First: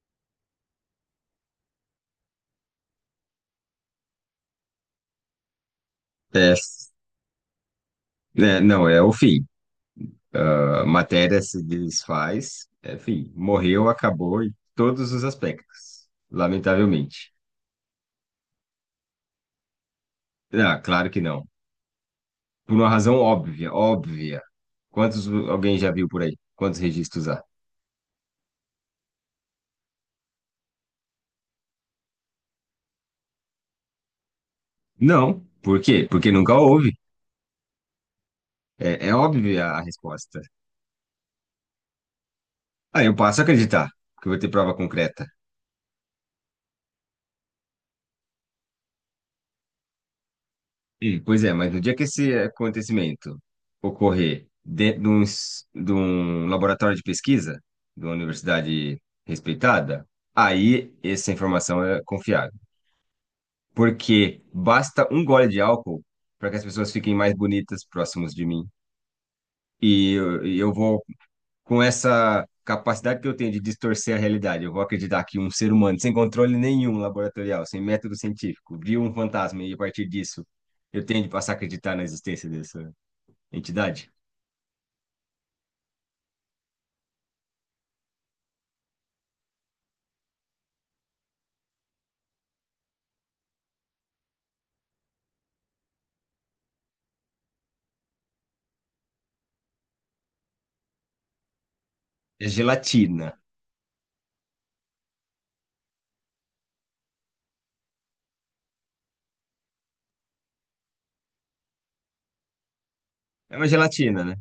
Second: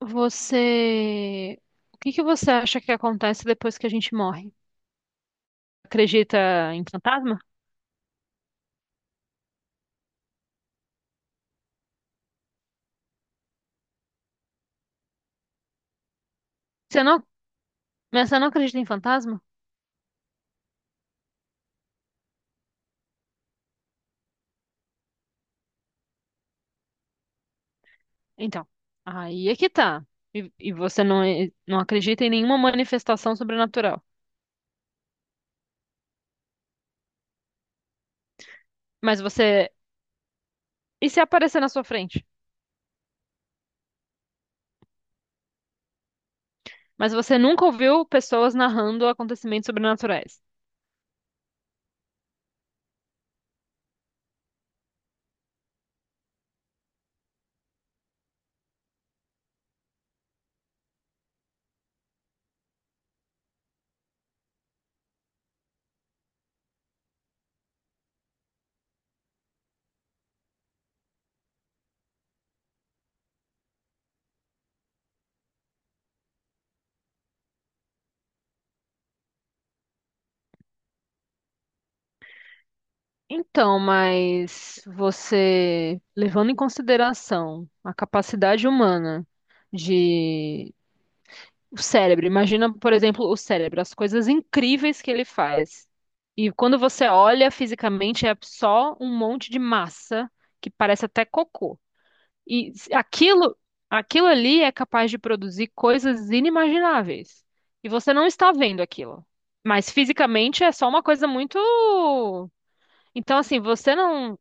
Você. O que que você acha que acontece depois que a gente morre? Acredita em Pes- fantasma? é, não, é o fim. A matéria se desfaz, é fim. Morreu, acabou em todos os aspectos, Você não... lamentavelmente. Mas você não acredita em fantasma? Ah, claro que não. Por uma razão óbvia, óbvia. Quantos alguém já viu por aí? Quantos registros há? Então, aí é que tá. E você não, não acredita em nenhuma manifestação sobrenatural. Não. Por quê? Porque nunca houve. É Mas óbvia você. a resposta. E se aparecer na sua frente? Ah, eu passo a acreditar que eu vou ter prova concreta. Mas você nunca ouviu pessoas narrando acontecimentos sobrenaturais. E, pois é, mas no dia que esse acontecimento ocorrer dentro de um laboratório de pesquisa, de uma universidade respeitada, aí essa informação é confiável. Porque basta um gole de álcool para que as pessoas fiquem mais bonitas próximos de mim. E eu vou, com essa capacidade que eu tenho de distorcer a realidade, eu vou acreditar que um ser humano sem controle nenhum laboratorial, sem método científico, viu um fantasma e a partir disso eu tenho de passar a acreditar na existência desse Então, entidade? mas você, levando em consideração a capacidade humana de. O cérebro, imagina, por exemplo, o cérebro, as coisas incríveis que ele faz. E quando você olha fisicamente, é só um monte de massa que parece até cocô. É gelatina. Aquilo, aquilo ali é capaz de produzir coisas inimagináveis. E você não está vendo aquilo. Mas fisicamente é só uma coisa muito. Então, É assim, uma você gelatina, né? não.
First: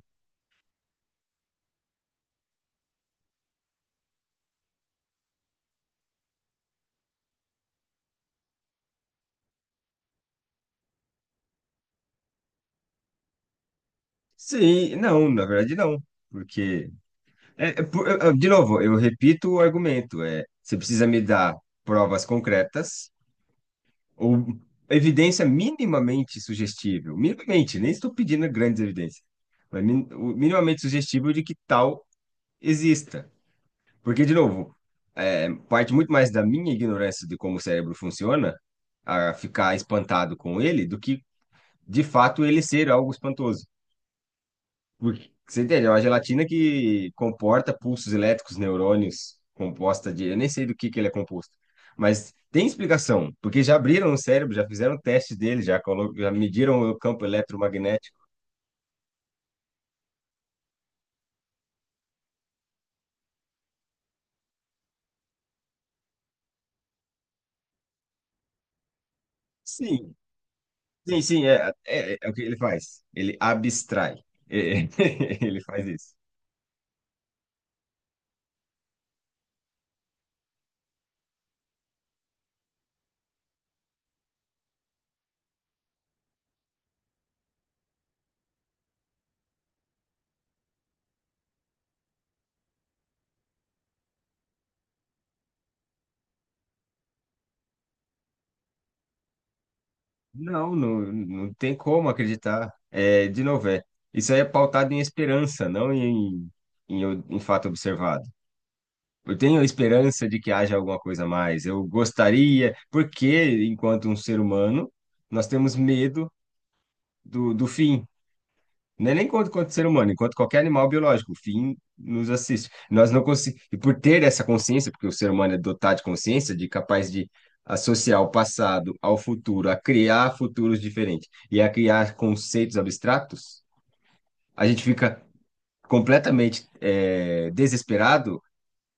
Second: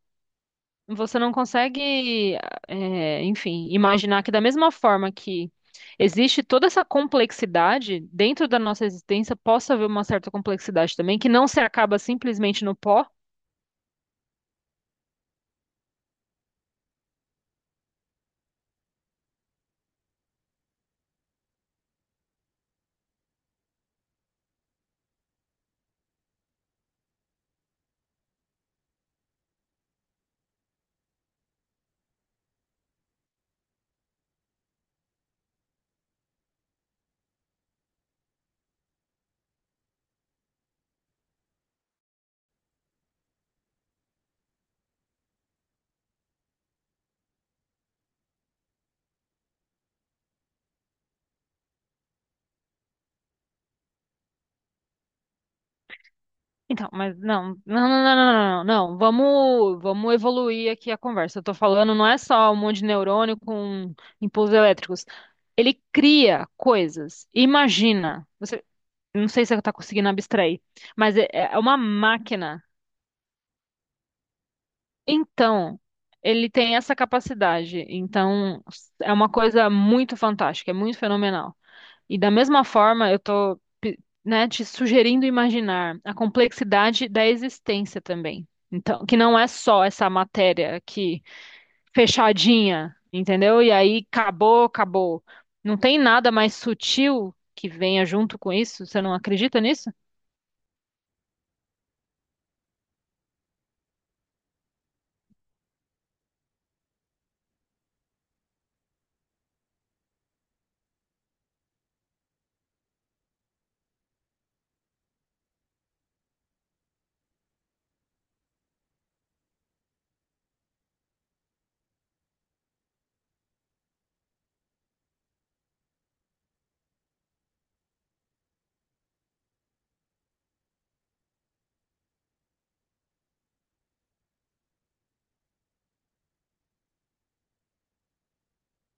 Você não consegue, é, enfim, imaginar que da mesma forma que existe toda essa complexidade dentro da nossa existência, possa haver uma certa complexidade também, que não se acaba simplesmente no pó. Sim, não, na verdade não. Porque. De novo, eu repito o argumento. É, você precisa me dar provas concretas ou evidência minimamente sugestível. Minimamente, nem estou pedindo grandes evidências. Mas o minimamente sugestível de que tal exista. Porque, de novo, parte muito mais da minha ignorância de como o cérebro funciona a ficar espantado com ele do que de fato ele ser algo espantoso. Porque, você entende? É uma gelatina que comporta pulsos elétricos, neurônios, composta de. Eu nem sei do que ele é composto. Mas tem explicação, porque já abriram o cérebro, já fizeram testes dele, já mediram Então, o mas campo não, não, não, não, eletromagnético. não, não, não. Vamos evoluir aqui a conversa. Eu tô falando, não é só um monte de neurônio com impulsos elétricos. Ele cria coisas. Imagina. Você, não sei se você está conseguindo Sim, abstrair, mas sim, sim, é é, uma é, é é o que ele máquina. faz. Ele abstrai. É, ele Então, faz isso. ele tem essa capacidade. Então, é uma coisa muito fantástica, é muito fenomenal. E da mesma forma, eu tô, né, te sugerindo imaginar a complexidade da existência também. Então, que não é só essa matéria aqui fechadinha, entendeu? E aí acabou, acabou. Não tem nada mais sutil que venha junto com isso? Você não acredita nisso? Não, não, não tem como acreditar. É, de novo, é. Isso aí é pautado em esperança, não em fato observado. Eu tenho a esperança de que haja alguma coisa a mais. Eu gostaria, porque enquanto um ser humano, nós temos medo do fim. Não é nem enquanto ser humano, enquanto qualquer animal biológico, o fim nos assiste. Nós não conseguimos. E por ter essa consciência, porque o ser humano é dotado de consciência, de capaz de associar o passado ao futuro, a criar futuros diferentes e a criar conceitos abstratos, a gente fica completamente desesperado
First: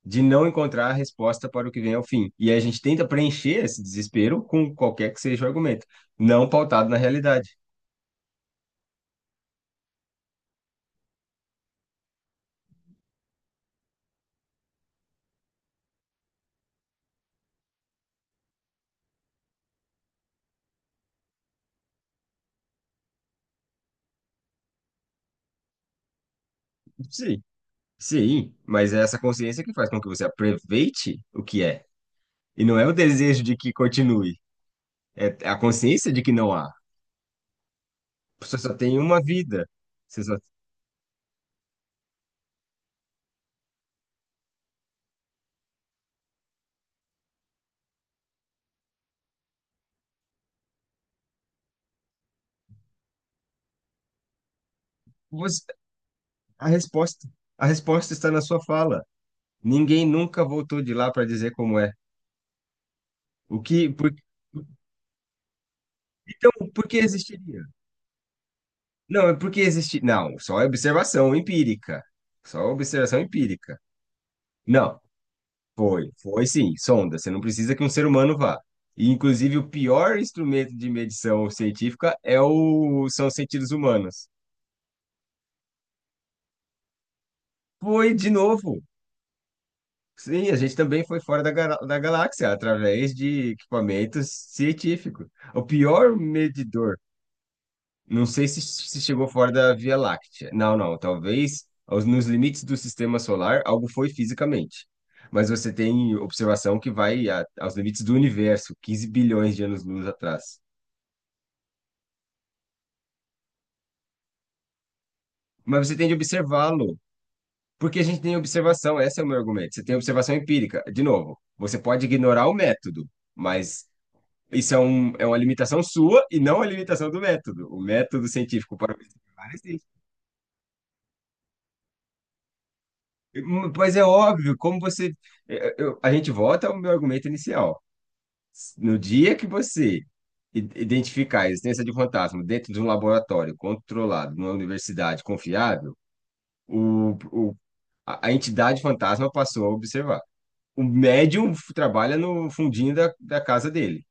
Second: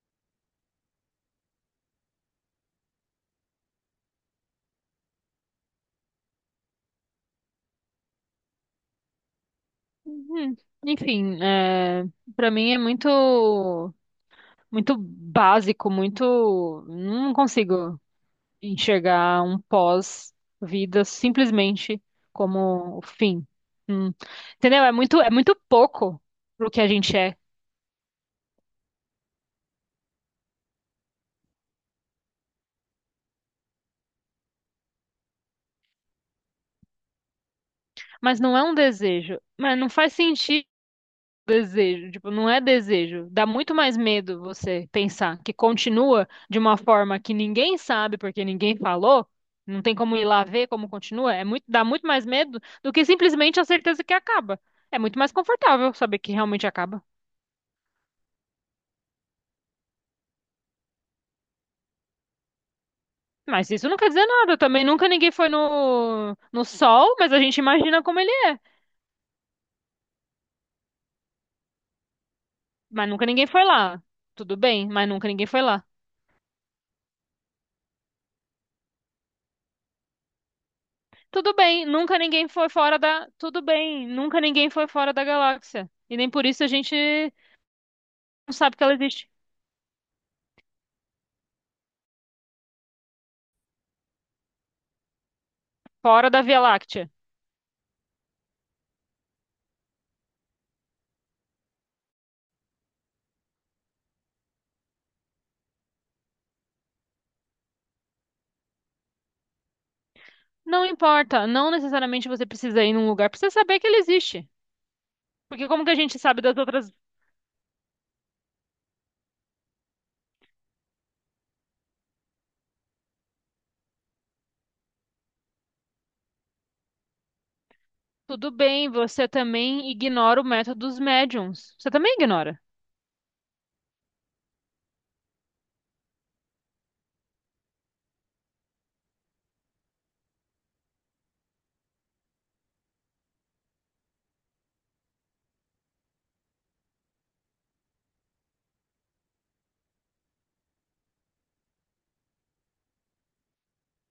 de não encontrar a resposta para o que vem ao fim. E aí a gente tenta preencher esse desespero com qualquer que seja o argumento, não pautado na realidade. Hum. Enfim, é, para mim é muito. Muito básico, muito. Não consigo enxergar um pós-vida simplesmente como o fim. Hum. Entendeu? É muito pouco pro que a gente é. Sim, sim, mas é essa consciência que faz com que você aproveite o que é. E não é o desejo de que continue, é a consciência de que não há. Mas não Você é um só tem uma desejo. vida. Mas não faz Você só... sentido. Desejo, tipo, não é desejo. Dá muito mais medo você pensar que continua de uma forma que ninguém sabe porque ninguém falou, não tem como ir lá ver como continua. É muito, dá muito mais medo do que simplesmente a certeza que acaba. É muito mais você- confortável saber que realmente A acaba. resposta, a resposta está na sua fala. Ninguém nunca voltou de lá para dizer como é. O Mas isso que, não quer por... dizer nada também. Nunca ninguém foi no, Então, no por que sol, mas a gente existiria? imagina como ele é. Não, é porque existe. Não, só é observação empírica. Só Mas observação nunca ninguém foi empírica. lá. Tudo bem, Não, mas nunca ninguém foi lá. foi sim, sonda. Você não precisa que um ser humano vá. E, inclusive, o pior instrumento de medição Tudo bem, nunca científica ninguém foi fora da. são os Tudo sentidos bem, humanos. nunca ninguém foi fora da galáxia. E nem por isso a gente Foi de não sabe que novo. ela existe. Sim, a gente também foi fora da galáxia através de equipamentos científicos. O pior Fora da Via medidor. Láctea. Não sei se chegou fora da Via Láctea. Não, não. Talvez nos limites do sistema solar algo foi fisicamente. Mas você tem observação que vai aos limites do universo, 15 bilhões de anos-luz atrás. Não importa, não necessariamente você precisa ir num lugar pra você saber que ele existe. Porque como Mas que a você tem de gente sabe das outras? observá-lo, porque a gente tem observação, esse é o meu argumento. Você tem observação empírica. De novo, você pode ignorar o método, mas isso é uma limitação sua e não a limitação do método. O método Tudo científico bem, para você observar. também ignora o método dos médiums. Você também ignora. Pois é óbvio, como você. A gente volta ao meu argumento inicial. No dia que você identificar a existência de fantasma dentro de um laboratório controlado, numa universidade confiável, o, o- a entidade fantasma passou a observar. O médium trabalha no fundinho da casa dele.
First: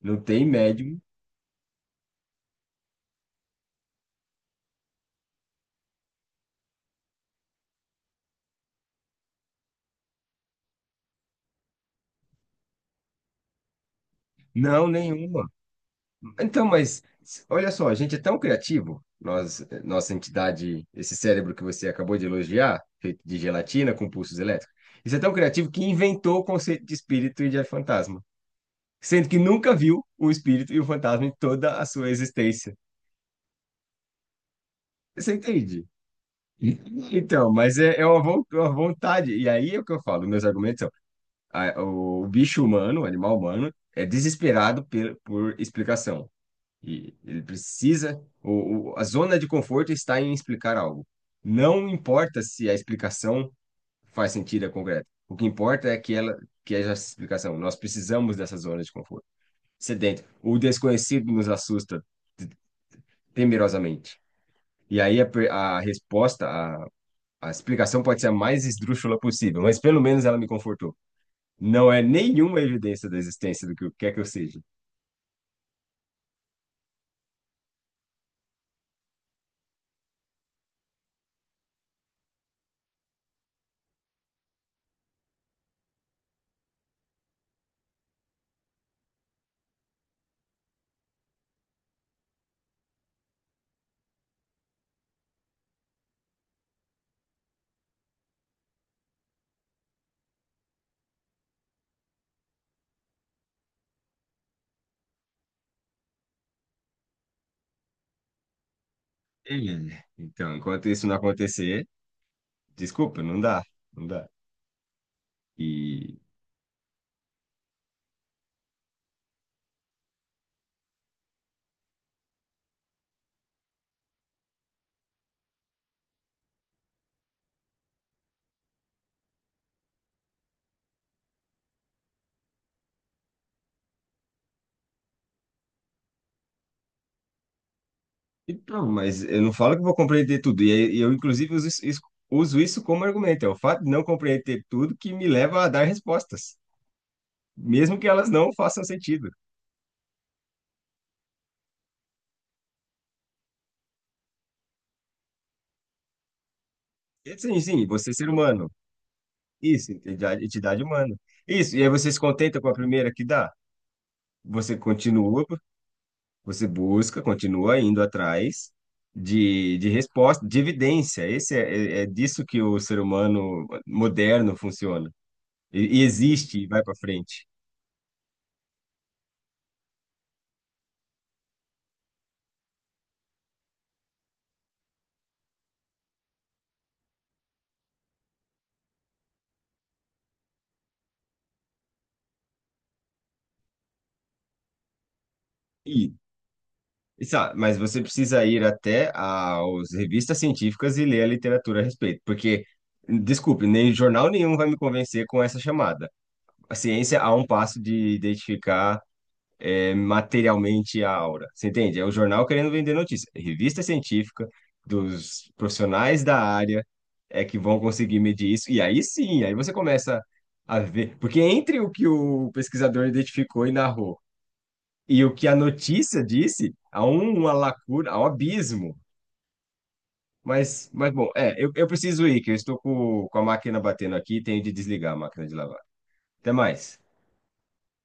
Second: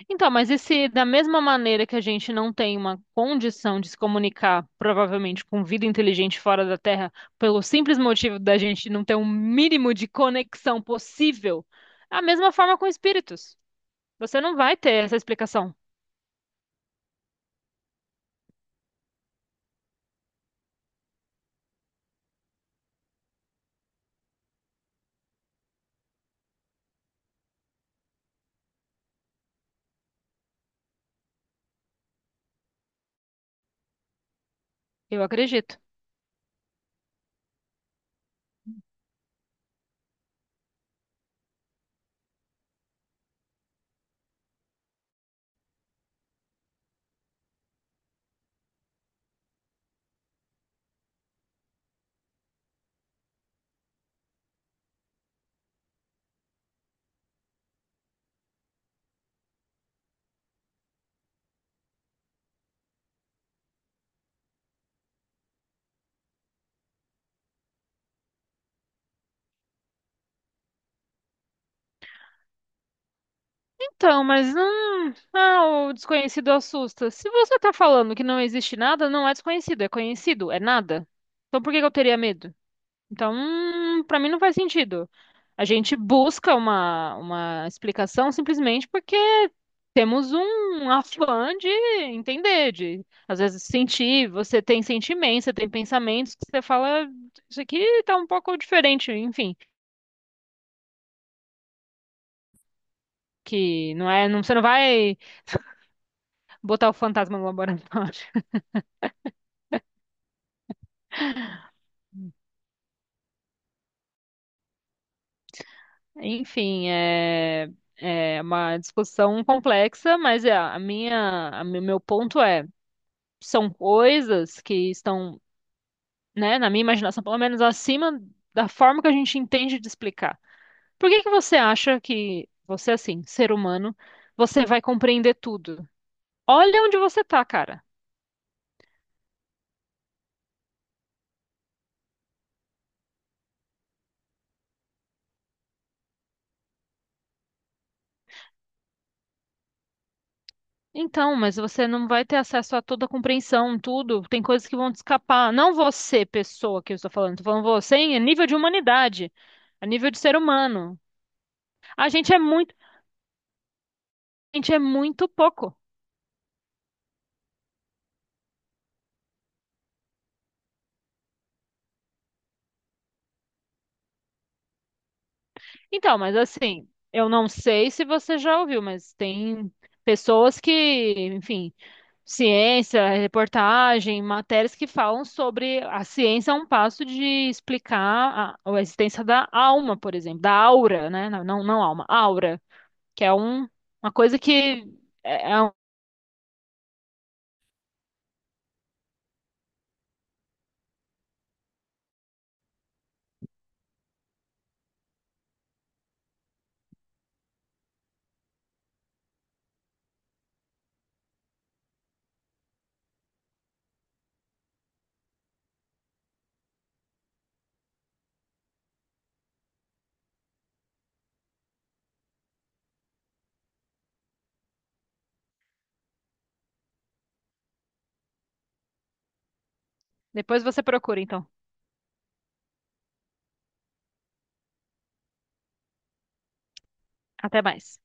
Não Então, tem mas e se médium, da mesma maneira que a gente não tem uma condição de se comunicar, provavelmente, com vida inteligente fora da Terra, pelo simples motivo da gente não ter um mínimo de conexão possível, é a mesma forma com espíritos. Você não vai não, ter essa nenhum. explicação, Então, olha só, a gente é tão criativo, nós, nossa entidade, esse cérebro que você acabou de elogiar, feito de gelatina com pulsos elétricos, isso é tão criativo que inventou o conceito de espírito e de fantasma, sendo que nunca viu o espírito e o fantasma em toda a sua existência. eu Você acredito. entende? Então, mas é uma vontade. E aí é o que eu falo, meus argumentos são, o bicho humano, o animal humano, é desesperado por explicação. E ele precisa. A zona de conforto está em explicar algo. Não importa se a explicação faz sentido e é concreta. O que importa é que ela, que é essa explicação. Nós precisamos dessa zona de conforto. Sedento. O desconhecido nos assusta te- temerosamente. E aí a, per- a resposta, a explicação pode ser a mais esdrúxula possível, mas pelo menos ela me confortou. Não é nenhuma evidência da existência do que quer que Então, eu mas seja. Ah, o desconhecido assusta. Se você tá falando que não existe nada, não é desconhecido, é conhecido, é nada. Então por que que eu teria medo? Então, para mim não faz sentido. A gente busca uma explicação simplesmente porque temos um afã de entender, de às vezes sentir, você tem sentimentos, você tem pensamentos que você fala, isso aqui tá um pouco diferente, enfim, que não é, não, você não vai botar o fantasma no laboratório. É. Então, enquanto isso não acontecer. Desculpa, não dá, não dá. E, Enfim, é, é uma discussão complexa, mas é, a minha, a, meu ponto é, são coisas que estão, né, na minha imaginação, pelo menos acima da forma que a gente entende de explicar. Por que que você acha que você, assim, ser humano, você vai compreender tudo? Olha onde você tá, cara. e pronto, mas eu não falo que vou compreender tudo. E aí, eu, inclusive, uso isso como argumento. É o fato de não compreender tudo que me leva a dar respostas, mesmo que elas não façam sentido. Então, mas você não vai ter acesso a toda a compreensão, tudo. Tem coisas que vão te escapar. Não você, pessoa que eu estou Sim, falando sim, você você é em ser nível de humano. humanidade, a Isso, nível de ser entidade, entidade humano. humana. Isso, e aí A você se gente é contenta com muito, a primeira que dá. a gente Você é muito continua, pouco. você busca, continua indo atrás de resposta, de evidência. Esse é disso que o ser humano moderno funciona. E Então, mas existe e vai assim, para eu frente. não sei se você já ouviu, mas tem pessoas que, enfim, ciência, reportagem, matérias que falam sobre a ciência a um passo de explicar a existência da alma, por exemplo, da aura, né? Não, não, não alma, aura, que é um, uma coisa que um- E, mas você precisa ir até as revistas científicas e ler a literatura a respeito, porque, desculpe, nem jornal nenhum vai me convencer com essa chamada. A ciência a um passo de identificar materialmente a aura. Você entende? É o jornal querendo vender notícia. Revista científica dos profissionais da área é que vão conseguir medir isso. E aí sim, aí você começa a ver. Porque entre o que o pesquisador identificou e narrou e o que a notícia disse, há uma lacuna, há um abismo. depois você Mas procura, bom, então. Eu preciso ir, que eu estou com a máquina batendo aqui e tenho de desligar a máquina de lavar. Até mais. Até mais.